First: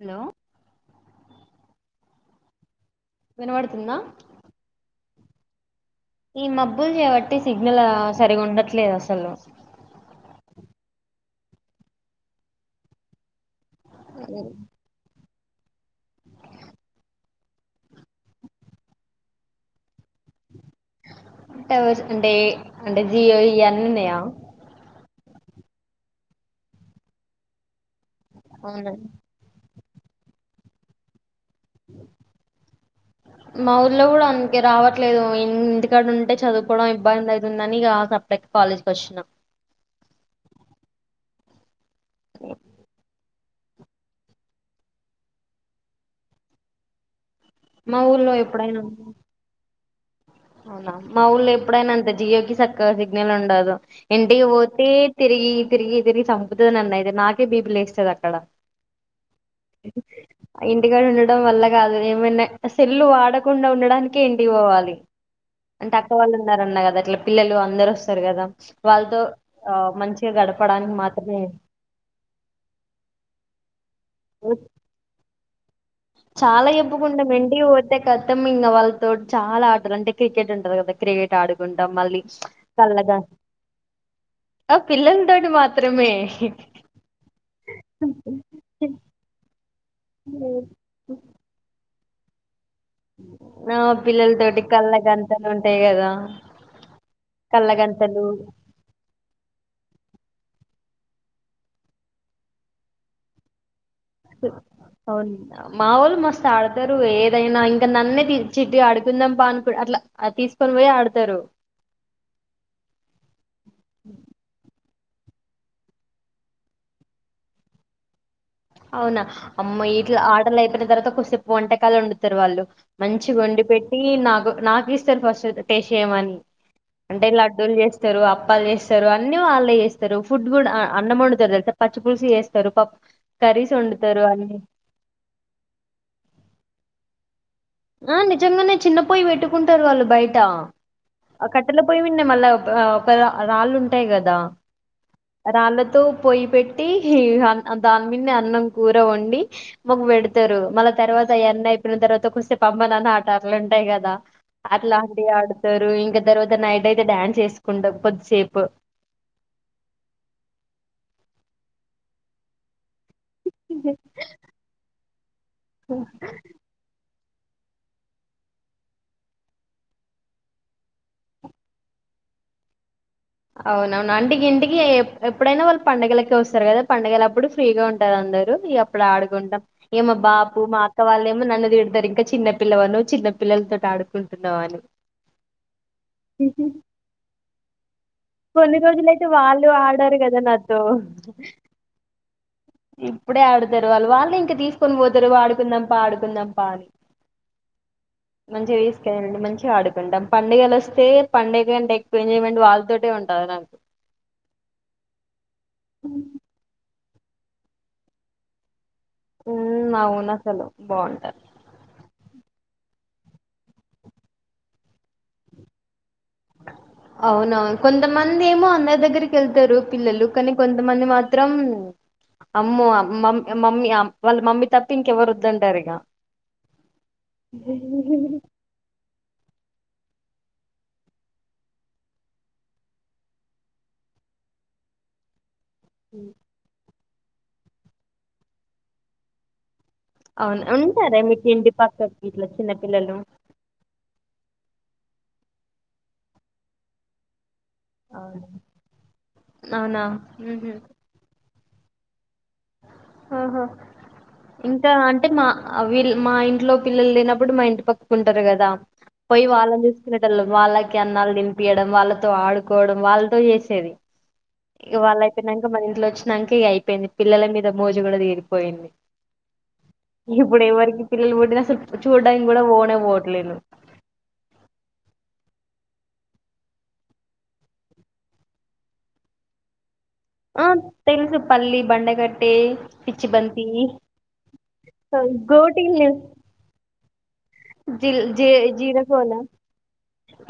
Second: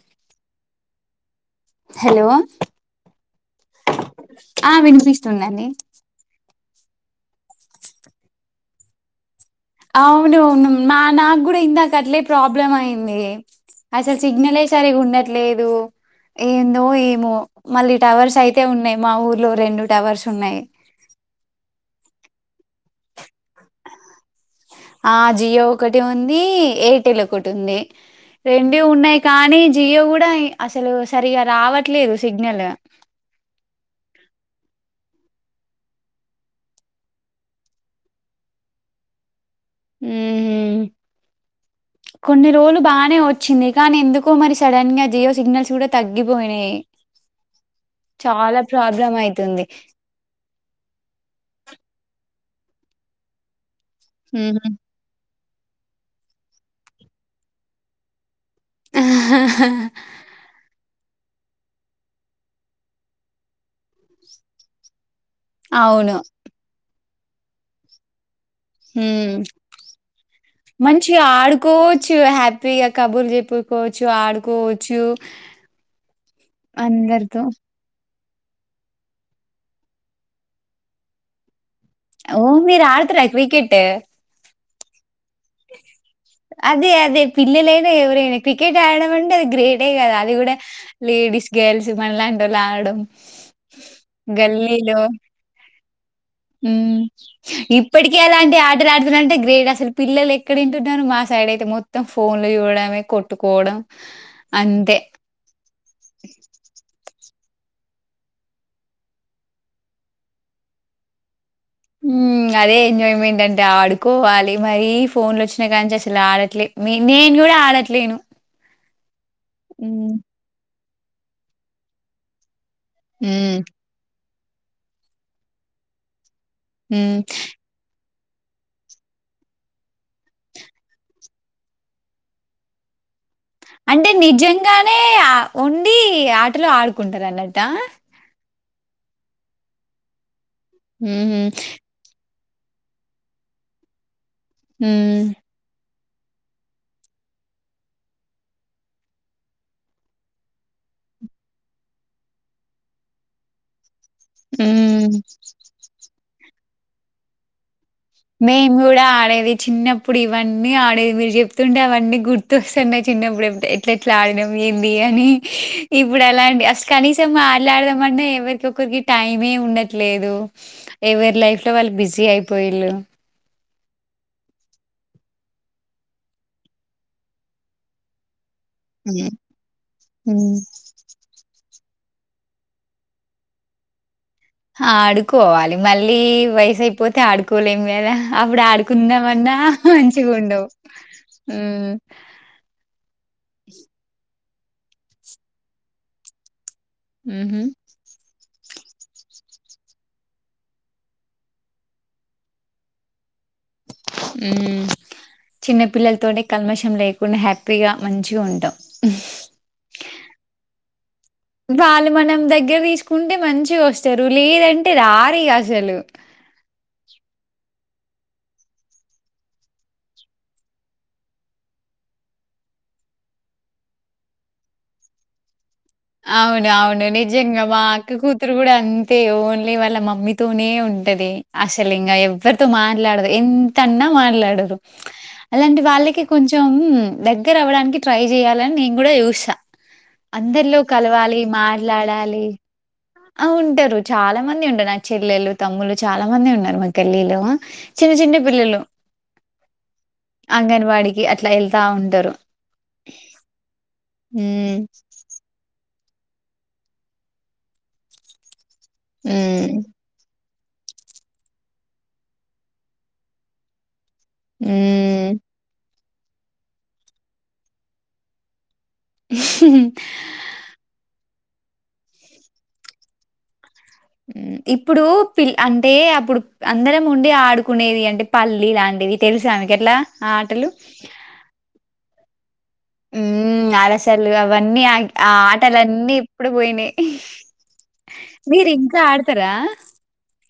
Hello hello వినబడుతుందా వుందని ఈ మబ్బులు చేవట్టి సిగ్నల్ సరిగా ఉండట్లేదు అసలు అవునువును మా నాకు గుడా ఇందాక అట్లే ప్రాబ్లం అయింది అసలు సిగ్నల్ సరిగా ఉండట్లేదు ఏందో ఏమో మళ్ళీ టవర్స్ అయితే ఉన్నాయ్ మా ఊర్లో రెండు టవర్స్ ఉన్నాయ్ టవర్స్ అంటే అంటే జియో ఇయాన్ని ఉన్నయా ఆ జియో ఒకటి ఉంది ఎయిర్టెల్ ఒకటి ఉంది రెండు అవును ఉన్నాయి కానీ జియో కూడా అసలు సరిగా రావట్లేదు సిగ్నల్ మా ఊర్లో గూడా అందుకే రావట్లేదు ఇంగ్ ఇంటికాడ ఉంటే చదువుకోవడం ఇబ్బంది అయోతుందని సపరేట్ కాలేజీకి వచ్చినాం ఊహు కొన్ని రోజులు బాకొన్నినే వచ్ వచ్చింది కానీ ఎందుకో మరి సడన్ గా జియో సిగ్నల్స్ కూడా తగ్గిపోయినాయి మా ఊర్లో చాలా ఎప్పుడైనా ప్రాబ్లం అయితుంది అవునా మా ఊళ్ళో ఎప్పుడైనా అంతే జియో క చక్కగా సిగ్నల్ ఉండదు ఇంటికి ఉహు పోతే తిరిగి తిరిగి తిరిగి చంపుతుంది అన్నయితే నాకే బీబ లే వస్తుది అక్కడ ఆ హ హ ఇగ ఉండడం వల్ల కాదు ఏమైనా సెల్లు వాడకుండా ఉండడానినికి ఇంటి పోవాలి అంటే అక్క అవును. వాళ్ళు ఉన్నారు అన్న కదా అట్లా పిల్లలు అందరు వస్తారు కదా వాళ్ళతో మ్ ఆ మంచిగా గడపడానికి మంచిగా మాత్రమే ఆడుకోవచ్చు హ్యాపీగా కబుర్ల్ చెప్పుకోవ చ్చు ఆడుకోవచ్చు చాలా చేప్పుకుంటమ్ అందరితో. ఎంటికి పోతే గతం ఇన్న వాళ్ళతో చాలా ఆటలు అంటే క్రికెట్ ఉంటారు కదా క్రికెట్ ఆడు కుంటామ్ మళ్ళీ ఓహ్! మీరు కల్లగా ఆడతారా క్రికెట్? ఆ పిల్లలతోటి మాత్రం అదే అదే పిల్లలైనా ఎవరైనా క్రికెట్ ఆడమంటే అది గ్రేట్ దే కదా అది కూడా లేడీస్ గేల్స్ మళ్ళా అంటారు. నావ పిల్లల్ తోటి కల్లగంఅంతలు ఉంటయి గదా ఉ ఇప్పటిక అలాంటి ఆటలు ఆడుతున్నార అంటే గ్రేట్ అసలు పిల్లలు ఇక్కడే ఎంట్ [inaudible] టరం మా సైడ్ అయితే మొత్తం ఫోన్లు ఇవ్వడమే కొట్టుకోవడం అంతే. అవును మా వొళ్ళు మస్త్ ఆడతారు ఏ ఏదైనా ఇంకా నన్నే చిట్ ఆడుకుందాం పా అని అట్లా తీసుకొని పోయి ఆడతారు మ్ అదే ఎంజాయ్మెంట్ అంటే ఆడుకోవాలి మరి ఫోన్లో వచ్చి నాయి కాని జస్ట్ ఆడట్లే మీ నేను కూడా ఆడట్లేను అవునా అమ్మ హ్మ్. ఇట్లా ఆటలు అయిపోయిన తర్వాత కొసేపు వంటకాలు వండుతారు వాళ్ళు మంచి హ్మ్. గొండి పెట్టి నాకు నాకు ఇస్తారు ఫస్ట్ టేస్ట్ చేయమని హ్మ్. అంటే లడ్డూలు చేస్తే స్తారు అప్పాల్ చేస్తారు అన్ని వాళ్ళే చేస్తారు ఫుడ్ కూడా అన్నం వండుతారు తెలుసా పచ్చి పులుసు వేస్తారు పప్ అంటే నిజంగానే వండి ఆటలు ఆడుకుంటారు అన్నట్టు ఆ నిజంగానే చిన్న పోయి పెట్టుకుంటారు వాళ్ళు బయట హుహు. ఆ కట్టెల పోయి విన్నే మళ్ళా అ ఒక రా రాళ్ళు ఉంటాయి కదా హ్మ్. రాళ్ళతో పొయ్యి పెట్టి దాని మిన్ మ్యాన్ అన్నం కూర వండి మాకు పెడతారు మళ్ళ తర్వా తద యన్నా అయిపోయిన తర్వాత కోసేప్ పమ్మనని ఆట అట్లుంటాయి కదా అట్లాంటివి హ్మ్. ఆడుతారు ఇంక తర్వాత ద నైట్ అయితే డ్యాన్స్ చేసుకుంటవు మేము కూడా ఆడేది చిన్నప్పుడు ఇవన్నీ ఆడేది మీరు చెప్తుంటే అవన్నీ గుర్తుొ స్త్ టన్నాయి చిన్న అప్పుడు అంతే ఎట్లా ఎట్లా ఆడడం ఏంది అని ఇప్పుడు అలాండి అస్ కానీసం తే మాట్లాడదాం మంటే ఎవరికి ఒకరికి టైమే ఉండట్లేదు ఎవరి లైఫ్ లో వాళ్ళు బిజీ ది అయిపోయిలు అవును అవునా అంటే ఇంటికి ఎప్పుడైనా వాళ్ళు పండుగలకి వస్తారు కదా పండగలు అప్పుడు ఫ్రీగా ఉంటారు అందరు అప్పుడు హ్మ్. ఆడుకుంటాం ఏ మా హ్మ్. బాబు మా అక్క వాళ్ళ ఏమో నన్నదిత దరి ఇంకా చిన్న పిల్ల వాళ్ళు చిన్న పల్లల్ తోటి ఆడు ఆడుకోవాలి మళ్ళీ వయసు అయిపోతే ఆడుకోలేంమ్ గదా అప్పుడు కొన్ని రోజులయితే ఆడుకుందామ్ అన్నా వాళ్ళు ఆడారు మంచి కదా గుఉండవు నాతో ఇప్పుడే ఆడుతారు వాళ్ళు వాళ్ళు ఇంకా తీసుకొని పోతారు ఆడుకుందాంపా ఆడుకుందాంపా అని ఉహు మంచిగా తీసుకండి మంచిగా ఆడుకుంటాం పండుగలు వస్తే పండగ అంటే ఎక్కువ ఎంజాయ్మెంట్ వాళ్ తోటే ఉంటద్ నాక్ మ్ చిన్న పిల్లల్ తో నే కల్మషం లేక్ కొన్ని హ్యాపీగా మంచిగా ఉంటామ్ ఉమ్ అవును అసలు బాగుంటారు వాళ్ళు మనం దగ్గర తీసుకు ఉంటే మంచిగా వస్తారు లేదంటే రారీగా అసలు అవునవును కొంతమంది ఏమో అందరి దగ్గరికి వెళ్తారు పిల్లలు కానీ కొంతమంది మాత్రం అమ్ మమ్ మమ్మీ వాళ్ళ మమ్మీ తప్పినకెవరు ఉద్దంటరి అవును అవును నిజంగా మా అక్క కూతురు కూడా అంతే ఓన్లీ వాళ్ళ మమ్మీ తూనే ఉంటది అసలు ఇంకా ఎవరితో మాట్లాడదు ఎంతన్నా మాట్లాడదు అలాంటి వాళ్ళకి కొంచెం దగ్గర అవ్వడానికి ట్రై చెయాలని నేను కూడా చూసా అవును ఉంటార మీకు ఇంటి పక్కకి మాట్లాడాలి. ఇట్లా చిన్నపిల్లలు ఆ ఉంటారు చాలా మంది ఉంటారు నా చెల్లెలు తమ్ములు చాలా మంది ఉన్నారు మా గల్లీలో చిన్న చిన్న అవును పిల్లలు అవునా ఉహు అంగన్వాడికి అట్లా వెళ్తా ఉంటారు ఆహా హ్మ్. ఇంకా అంటే మా వీళ్ళ మా ఇంట్లో పిల్లలు లేనప్పుడు మా ఇంటి పక్కుంటారు కదా పోయి హ్మ్. వాళ్ళని చూసుకునేటళ్ళ వాళ్ళకి అన్నాలు తినిపియడం వాళ్ళతో ఆడుకోవడం వాళ్ళతో చేసేది ఇ హ్మ్. వాళ్ళయిపోయినాక మన ఇంట్లో వచ్చినాక ఇక అయిపోయింది పిల్లల మీద మోజు కూడా తీరిపోయింది ఇప్పుడ వరకి పిల్లలుడి అ సలు చూడ కూడా పోనా బోటట్లేలు ఇప్పుడు పిల్ అంటే అప్పుడు అందరం ఉండి ఆడుకునేది అంటే పల్లి లాంటి అవి తెలుసా ఆమె ఎట్లా ఆ తెలుసు పల్లి బండగట్ ఉ అలసలు అవన్నీ ఆ ఆ ఆటలున్నీ ఇప్పుడు పోయినాయి జిల్ జ జీర పోల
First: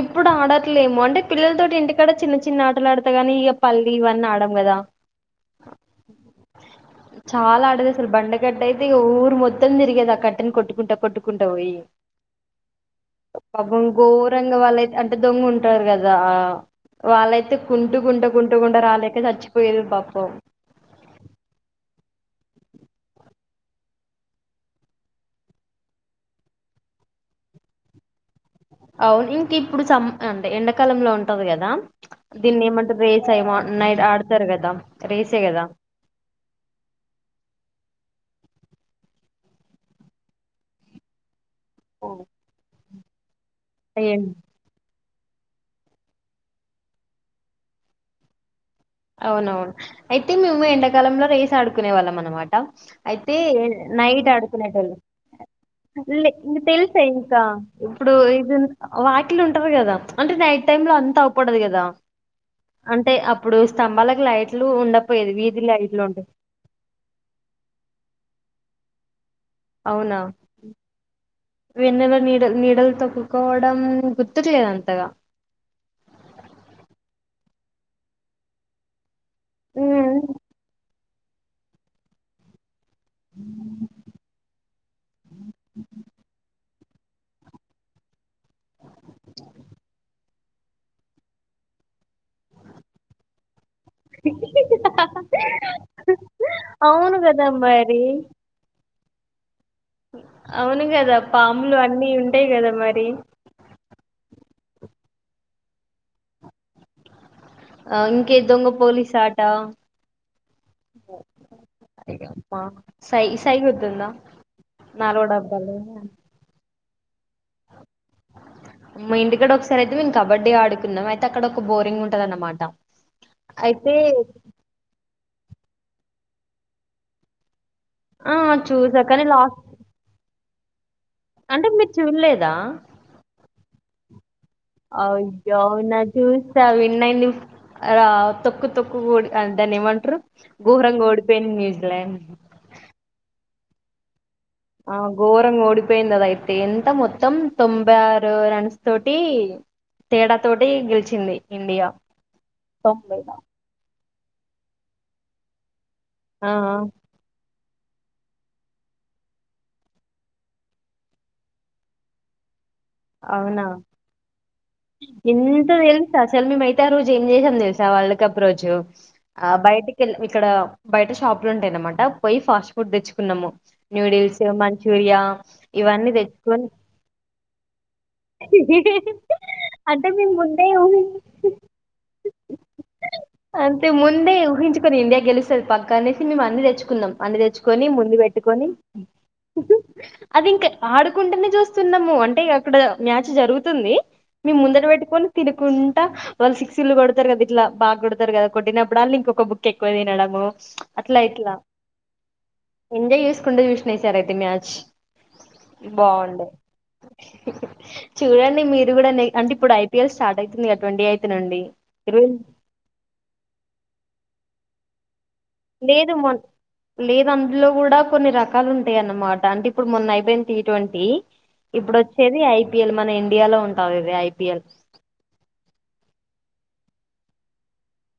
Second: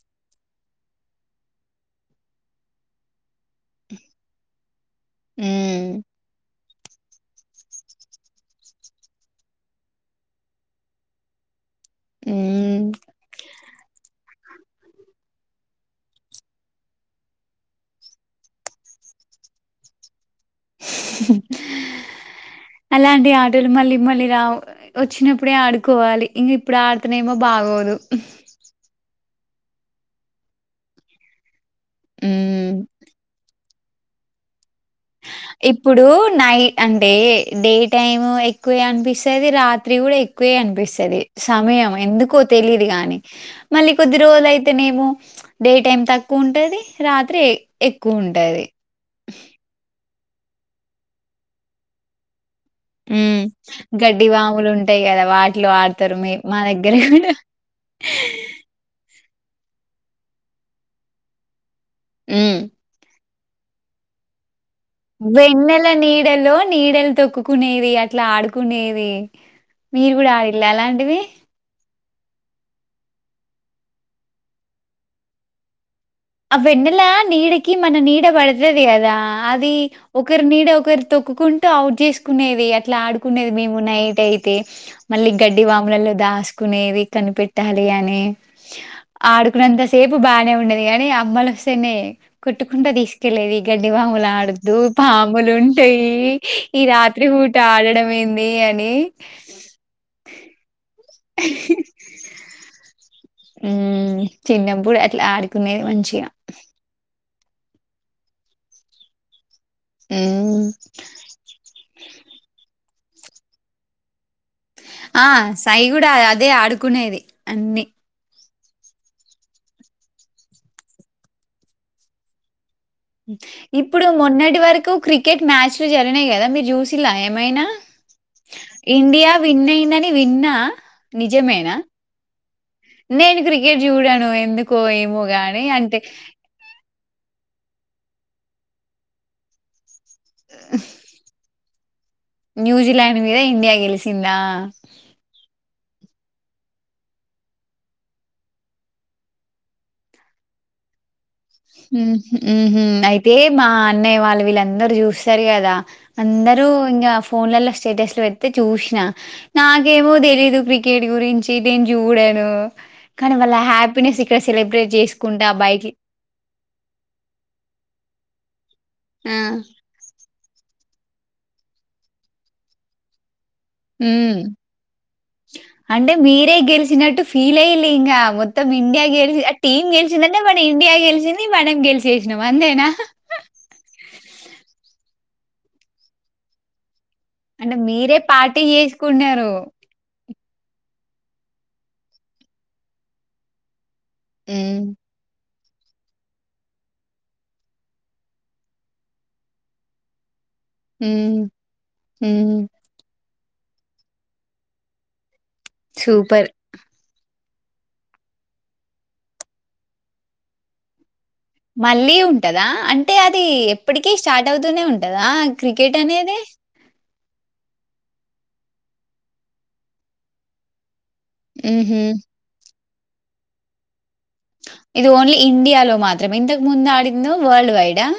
ఇప్పుడు ఆడట్లేమో అంటే పిల్లలతోటి ఇంటికాడ చిన్న చిన్న ఆటలు ఆడతా నీ ఇక పల్లి ఇవన్నీ ఆడ కదా ఉ ఉ చాలా ఆడది అసలు బండగట్ట అయితే ఇక ఊరు మొత్తం తిగేది ఆ కట్టని కొట్టుకుంటా కొట్టుకుంటా పోయి హ్మ్. పాబం గోరంగ వాళ్ళయితే అంటే దొంగ ఉంటారు కదా వాళ్ళైతే కుంటు గుంట కుంటు గుండ రాలేక చచ్చిపోయేది పాపం నవ్వు అలాంటి ఆటలు మళ్ళీ మళ్ళీ రావు వచ్చినప్పుడే ఆడుకోవాలి ఇంక ఇప్పుడు ఆడుతునే ఏమో బాగోదు అ ఇంక ఇప్పుడు అంటే ఎండాకాలంలో ఉంటంది కదా దీన్ని హ్మ్. ఏమంటే రేస్ అయ నైట్ ఆడతారు కదా రేసే కదా ఇప్పుడు నైట్ అంటే డే టైం ఎక్కువే అనిపిస్తుది రాత్రి కూడా ఎక్కువే అనిపిస్తుది సమయం ఎందుకో తెలిదు గాని మళ్లి కొద్దిరోజులు అయితే నేమో డే టైమ్ తక్కువ ఉంటది రాత్రి ఎక్కువ ఉంటది అవునవును అయితే మేము ఎండాకాలంలో రేసి ఆడుకునే వాళ్ళం అనమాట అయితే హ్మ్. గడ్డి నైట్ ఆడుకునేటళ్ళు వాములుంటాయి గదా! వాటిలో ఆడతారు మీ ఇక మా దగ్గర తెలుసా గూడా. ఇంకా ఇప్పుడు ఇది వా ఉంటారు కదా అంటే నైట్ టైంలో అంత అవపడదు కదా హ్మ్. అంటే అప్పుడు స్తంభాలకు లైట్ వెన్నెల నీడలో నీడలు తొక్కుకునేది అట్లా ఆడుకునేది మీరు అవునా కూడా ఆడిండ్ర అలాంటివి వెన్నెల నీడ నీడలు తొక్కుకోవడం గుర్తులేదు అంతగా ఆ వెన్నెల నీడకి మన నీడ పడుతుది కదా అది హ్మ్. ఒకరి నీడ ఒకరు తొక్కుంటూ అవుట్ చేసుకునేది అని ఇట్లా ఆడుకునేది మేము నైట్ అయితే మళ్ళీ గడ్డి వాములలో దాసు కునేవి కనిపెట్టాలి అని ఆడుకున్నంత సేపు బానే ఉండేది కాని అమ్మాలు సనే కొట్టుకుంటా తీసుకెళ్లేది గడ్డి వాముల ఆడద్దు పాములు ఉంటాయి ఈ అవును రాత్రి కదా పూట మరి. ఆడడం ఏంది అని అవును కదా పాములు అన్నీ ఉంటాయి కదా మరి ఊ చిన్నప్పుడు అట్లా ఆడుకునేది మంచిగా ఆ ఇంకే దొంగ పోలీసు ఆట మ్మ్. అబ్బో [unintelligible] ఇగ పా సై సై గుతుందా ఆ సై కూడా అదే ఆడుకునేది అన్నీ మా ఇంటికాడ ఒకసారి అయితే మేము కబడ్డీ ఆడుకున్నాం అయితే అక్కడ ఒక బోరింగ్ ఉంటదనమాట ఇప్పుడు మొన్నటి వరకు క్రికెట్ మ్యాచ్లు జరిగినాయి కదా మీరు చూసిలా ఏమైనా ఆ చూసా కానీ ఇండియా లాస్ట్ విన్నయిందని విన్నా అంటే నిజమేనా మీరు చూడలేదా నేను క్రికెట్ చూడాను అయ్యో అవునా చూస్తా వి నైనిప్ రా తొక్కు తొక్కు కూడా దాని ఏమంట్రూ ఘోరంగా ఓడిపోయింది న్యూ న్యూజిలాండ్ మీద ఇండియా గెలిసిందా ఆ గోరంగ ఓడి పోయింది అద అయితే ఎంత మొత్తం తొంభై ఆరు రన్స్ తోటి తేడా తోటి గెలిచింది ఇండియా ఉహ్ ఊహు తొంభై అయితే మా అన్నయ్య వాళ్ళు వీళ్ళందరు చూస్తారు కదా ఆ అందరూ ఇంగ ఫోన్లల ష్ స్టేటస్ లు పెడితే చూసిన నాకేమో తెలీదు క్రికెట్ గురించి నేన్ చూడను కానీ వాళ్ళ అవునా హ్యాపీనెస్ ఇక్కడ సెలబ్రేట్ చేసుకుంటే ఆ బైక్ ఈ తె అ రోజు ఏం చేసాం తెలుసా వరల్డ్ కప్ రోజు ఆ బయటికి కెలం ఇక్కడ బయట షాపులు ఉంటాయి అనమాట పోయి ఫాస్ట్ ఫుడ్ తెచ్చుకున్నము హ్మ్. నూడిల్స్ ఇగ మంచూరియా ఇవన్నీ తెచ్చుకొని లెయ్ ఈలింగ మొత్తం ఇండియా గెలిచ ఆ టీమ్ అంటే మేము గెలిచందంటే మనం ముందే ఇండియా ఊహించు గెలిచింది మనం గెలిచేసినం అ అంతేన అంతే ముందే ఊహించుకుని ఇండియా గెలుస్తే పక్క అనేసి మేము అన్ని తెచ్చుకున్నం అన్ని అంటే తెచ్చుకొని ముందు మీరే పార్టీ పెట్టుకొని జేసుకున్నారు. అది ఇంకా ఆడుకుంటేనే చూస్తున్నాము అంటే అక్కడ మ్యాచ్ జరుగుతుంది మేం హ్మ్. ముందట పెట్టుకని తిను కుంటా వాళ్ళు సిక్స్లు కొడతారు కదా ఇట్లా బాగా కొడతారు కదా కొట్టినప్పుడల్ల ఇంకొక బుక ఎక్కువ తినడము అట్లా హ్మ్. ఇట్లా హ్మ్. ఎంజయస్ కుండా చూసిన ఈసారయితే మ్యాచ్ బాగుండే సూపర్. చూడండి మీరు కూడా అంటే ఇప్పుడు ఐపీఎల్ స్టార్ట్ ఐతుంది కదా ట్వంటీ ఎయిట్ మళ్ళీ ఉంటదా అంటే అది ఎప్పటికీ స్టార్ట్ అవుతూనే ఉం కదా క్రికెట్ లేదు మొ అనేది లేదు అందులో కూడా కొన్ని రకాలు ఉంటాయి అన్నమాట అంటే ఇప్పుడు మొన్న అయిపొయింది టీ ట్వంటీ ఇప్పుడు హుహు. వచ్చేది ఐపిఎల్ మన ఇండియాలో ఉంటాది ఇది ఐపీ ఇది ఓన్లీ ఇండియా లో మాత్రం మే ఇంతకు ముందు ఆడిందేమో వరల్డ్ వైడ్ ఆ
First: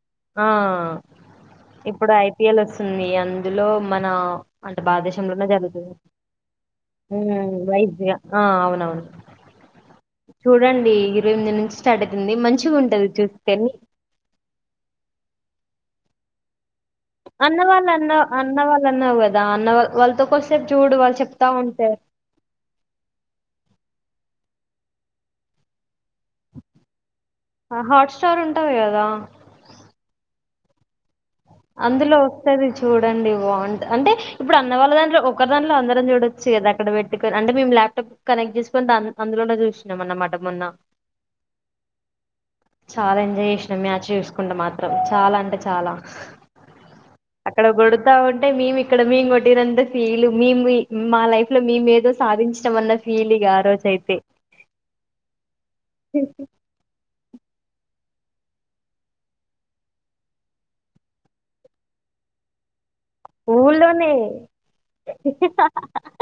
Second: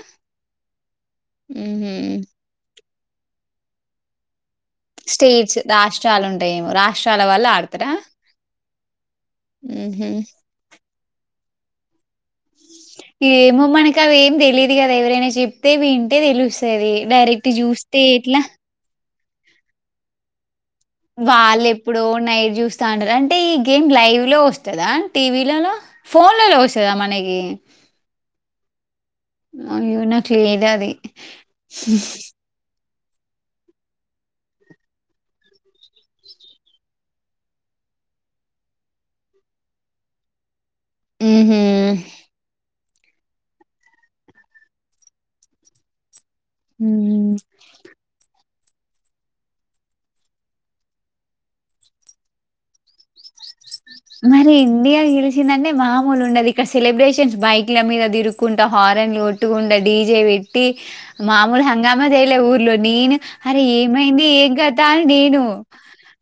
ఆ ఇప్పుడు ఐపిఎల్ వస్తుంది అందులో మన అంటే భారదేశంలోనే స్టేట్స్ జరుగుతది రాష్ట్రాలుంటాయేమో. ఊ రాష్ట్రాల వాళ్ళు వైజ్ గా ఆ అవునవును ఊహు రుంది నుంచి స్టార్ట్ అవుతుంది మంచి ఏమో మనకు అవేమి తెలిదు కదా ఎవరైనా చెప్తే వింటే తెలుస్ సరే డైరెక్ట్ జూస్తే ఎట్లా దాన్న వాల్ వాల్తో కొస్ వాళ్ళు ఎప్పుడో నైట్ చూస్తా ఉంటారు అంటే ఈ గేమ్ లైవ్ లో వస్ తదా టీవీలల ఫోన్లలో వస్తదా మనకి హాట్ స్టార్ ఉంటది కదా అయ్యో నాక్ లేదది ది అందులో వస్తది చూడండి బాగుంట అంటే ఇప్పుడు అన్న వాళ్ళ దాంట్లో ఒకరు దాంట్లో అందరం చూడచ్చు కదా అక్కడ పెట్టుకని అంటే మే ల్యాప్టాప్ కనెక్ట్ చేసుకునీ దా అందులోనే చూసినాం అనమట మొన్న ఉహు చాలా ఎంజాయ్ చేసినాం మ్యాచ్ చూసుకుంట మాత్రం చాలా అంటే చాలా హ్మ్. అక్కడ కొడుతా ఉం అంటే మేము ఇక్కడ మేము కొట్టినంత ఫీల్ మేము మా లైఫ్ లో మేము ఏదో సాధించడం అన్న ఫీల్ ఇగ రోజు అయితే మరి ఇండియా గెలిచందన్నే మామూలు ఉండదు ఇక సెలబ్రేషన్స్ బై ల మీద దిరుక్కుంట హారన్లు కొట్టుకు డీజే పెట్టి మామూలు హంగామా చేయలే ఊర్లో నేనే అరే ఊళ్ళోనే ఏమైంది ఏం కత అ నేను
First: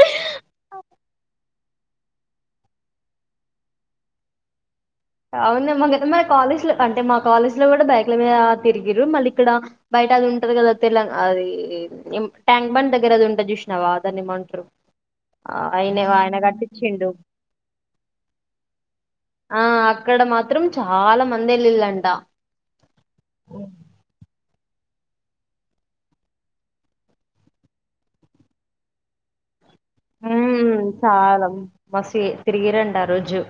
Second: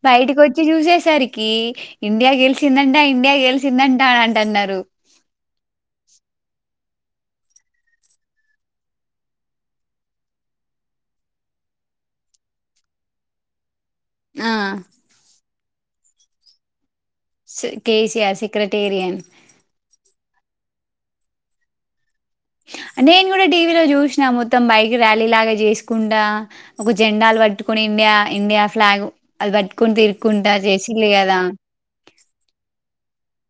బయటికి వచ్చి చూసేసరికి ఇండియా గెలిచిందంట ఇండియా గెలిచిందట అంటన్నారు అవును మా మన కాలేజ్ లో అంటే మా కాలేజ్ లో కూడా బైక్ల మీద తిరిగిరు మళ్ళీ ఇక్కడ బై అది ఉంటంది కద తె అది ట్యాంక్ బండ్ దగ్గర ఆది ఉంటది చు నావ దాన్ని ఆ! ఏమంటారు ఆ అయిన ఆయన కట్టిచ్చిండు స్ కేసీఆర్ సెక్రటేరియన్ ఆ అక్కడ మాత్రం చాలా మంది వెల్లిళ్ళంట నేను కూడా టీవీలో చూసినా మొత్తం మొత్తం బైక్ ర్యాలీ లాగా చేసుకుంట ఒక జెండాలు పట్టుకుని ఇండియా ఇండియా స్లాగ్ ఆది పట్ ఉ చాలా మస్తు తిరిగిరంట ఆ రోజు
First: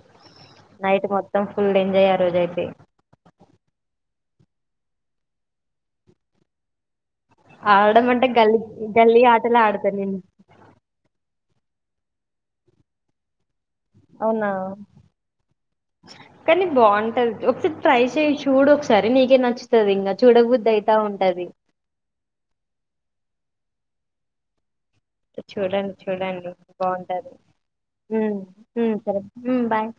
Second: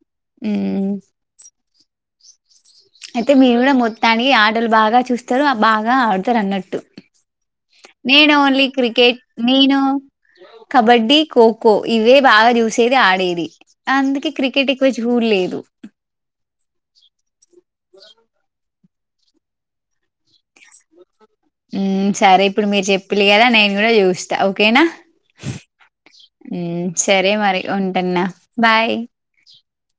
హ్మ్. నైట్ మొత్తం ఫుల్ ఎంజాయ్ ఆ రోజు అయితే అయితే మీరు కూడా మొత్తానికి ఆటలు బాగా చూస్తారు బాగా ఆడతారు అన్నట్టు ఆడడం అంటే నేను గల్లీ ఓన్లీ క్రికెట్ గల్లీ ఆటలే నేను ఆడతా కబడ్డి ఖోఖో ఖో ఇవే బాగా చూసేది ఆడేది అందుకే అవునా క్రికెట్ ఎక్కువ చూడ లేదు కానీ బాగుంటది ఒకసారి ట్రై చెయ్ చూడు ఒకసారి నీకే నచ్చుతది ఇంకా చూడ బుద్ది అయిత ఉంట ఊ సరే ఇప్పుడు మీరు చెప్పిళ్ళు కదా నేను కూడా చూస్తా ఓకేనా చూడండి చూడండి మ్మ్, బాగుంటది సరే మరి ఉ ఉంటున్నా ఉ బాయ్ సరే ఉ బాయ్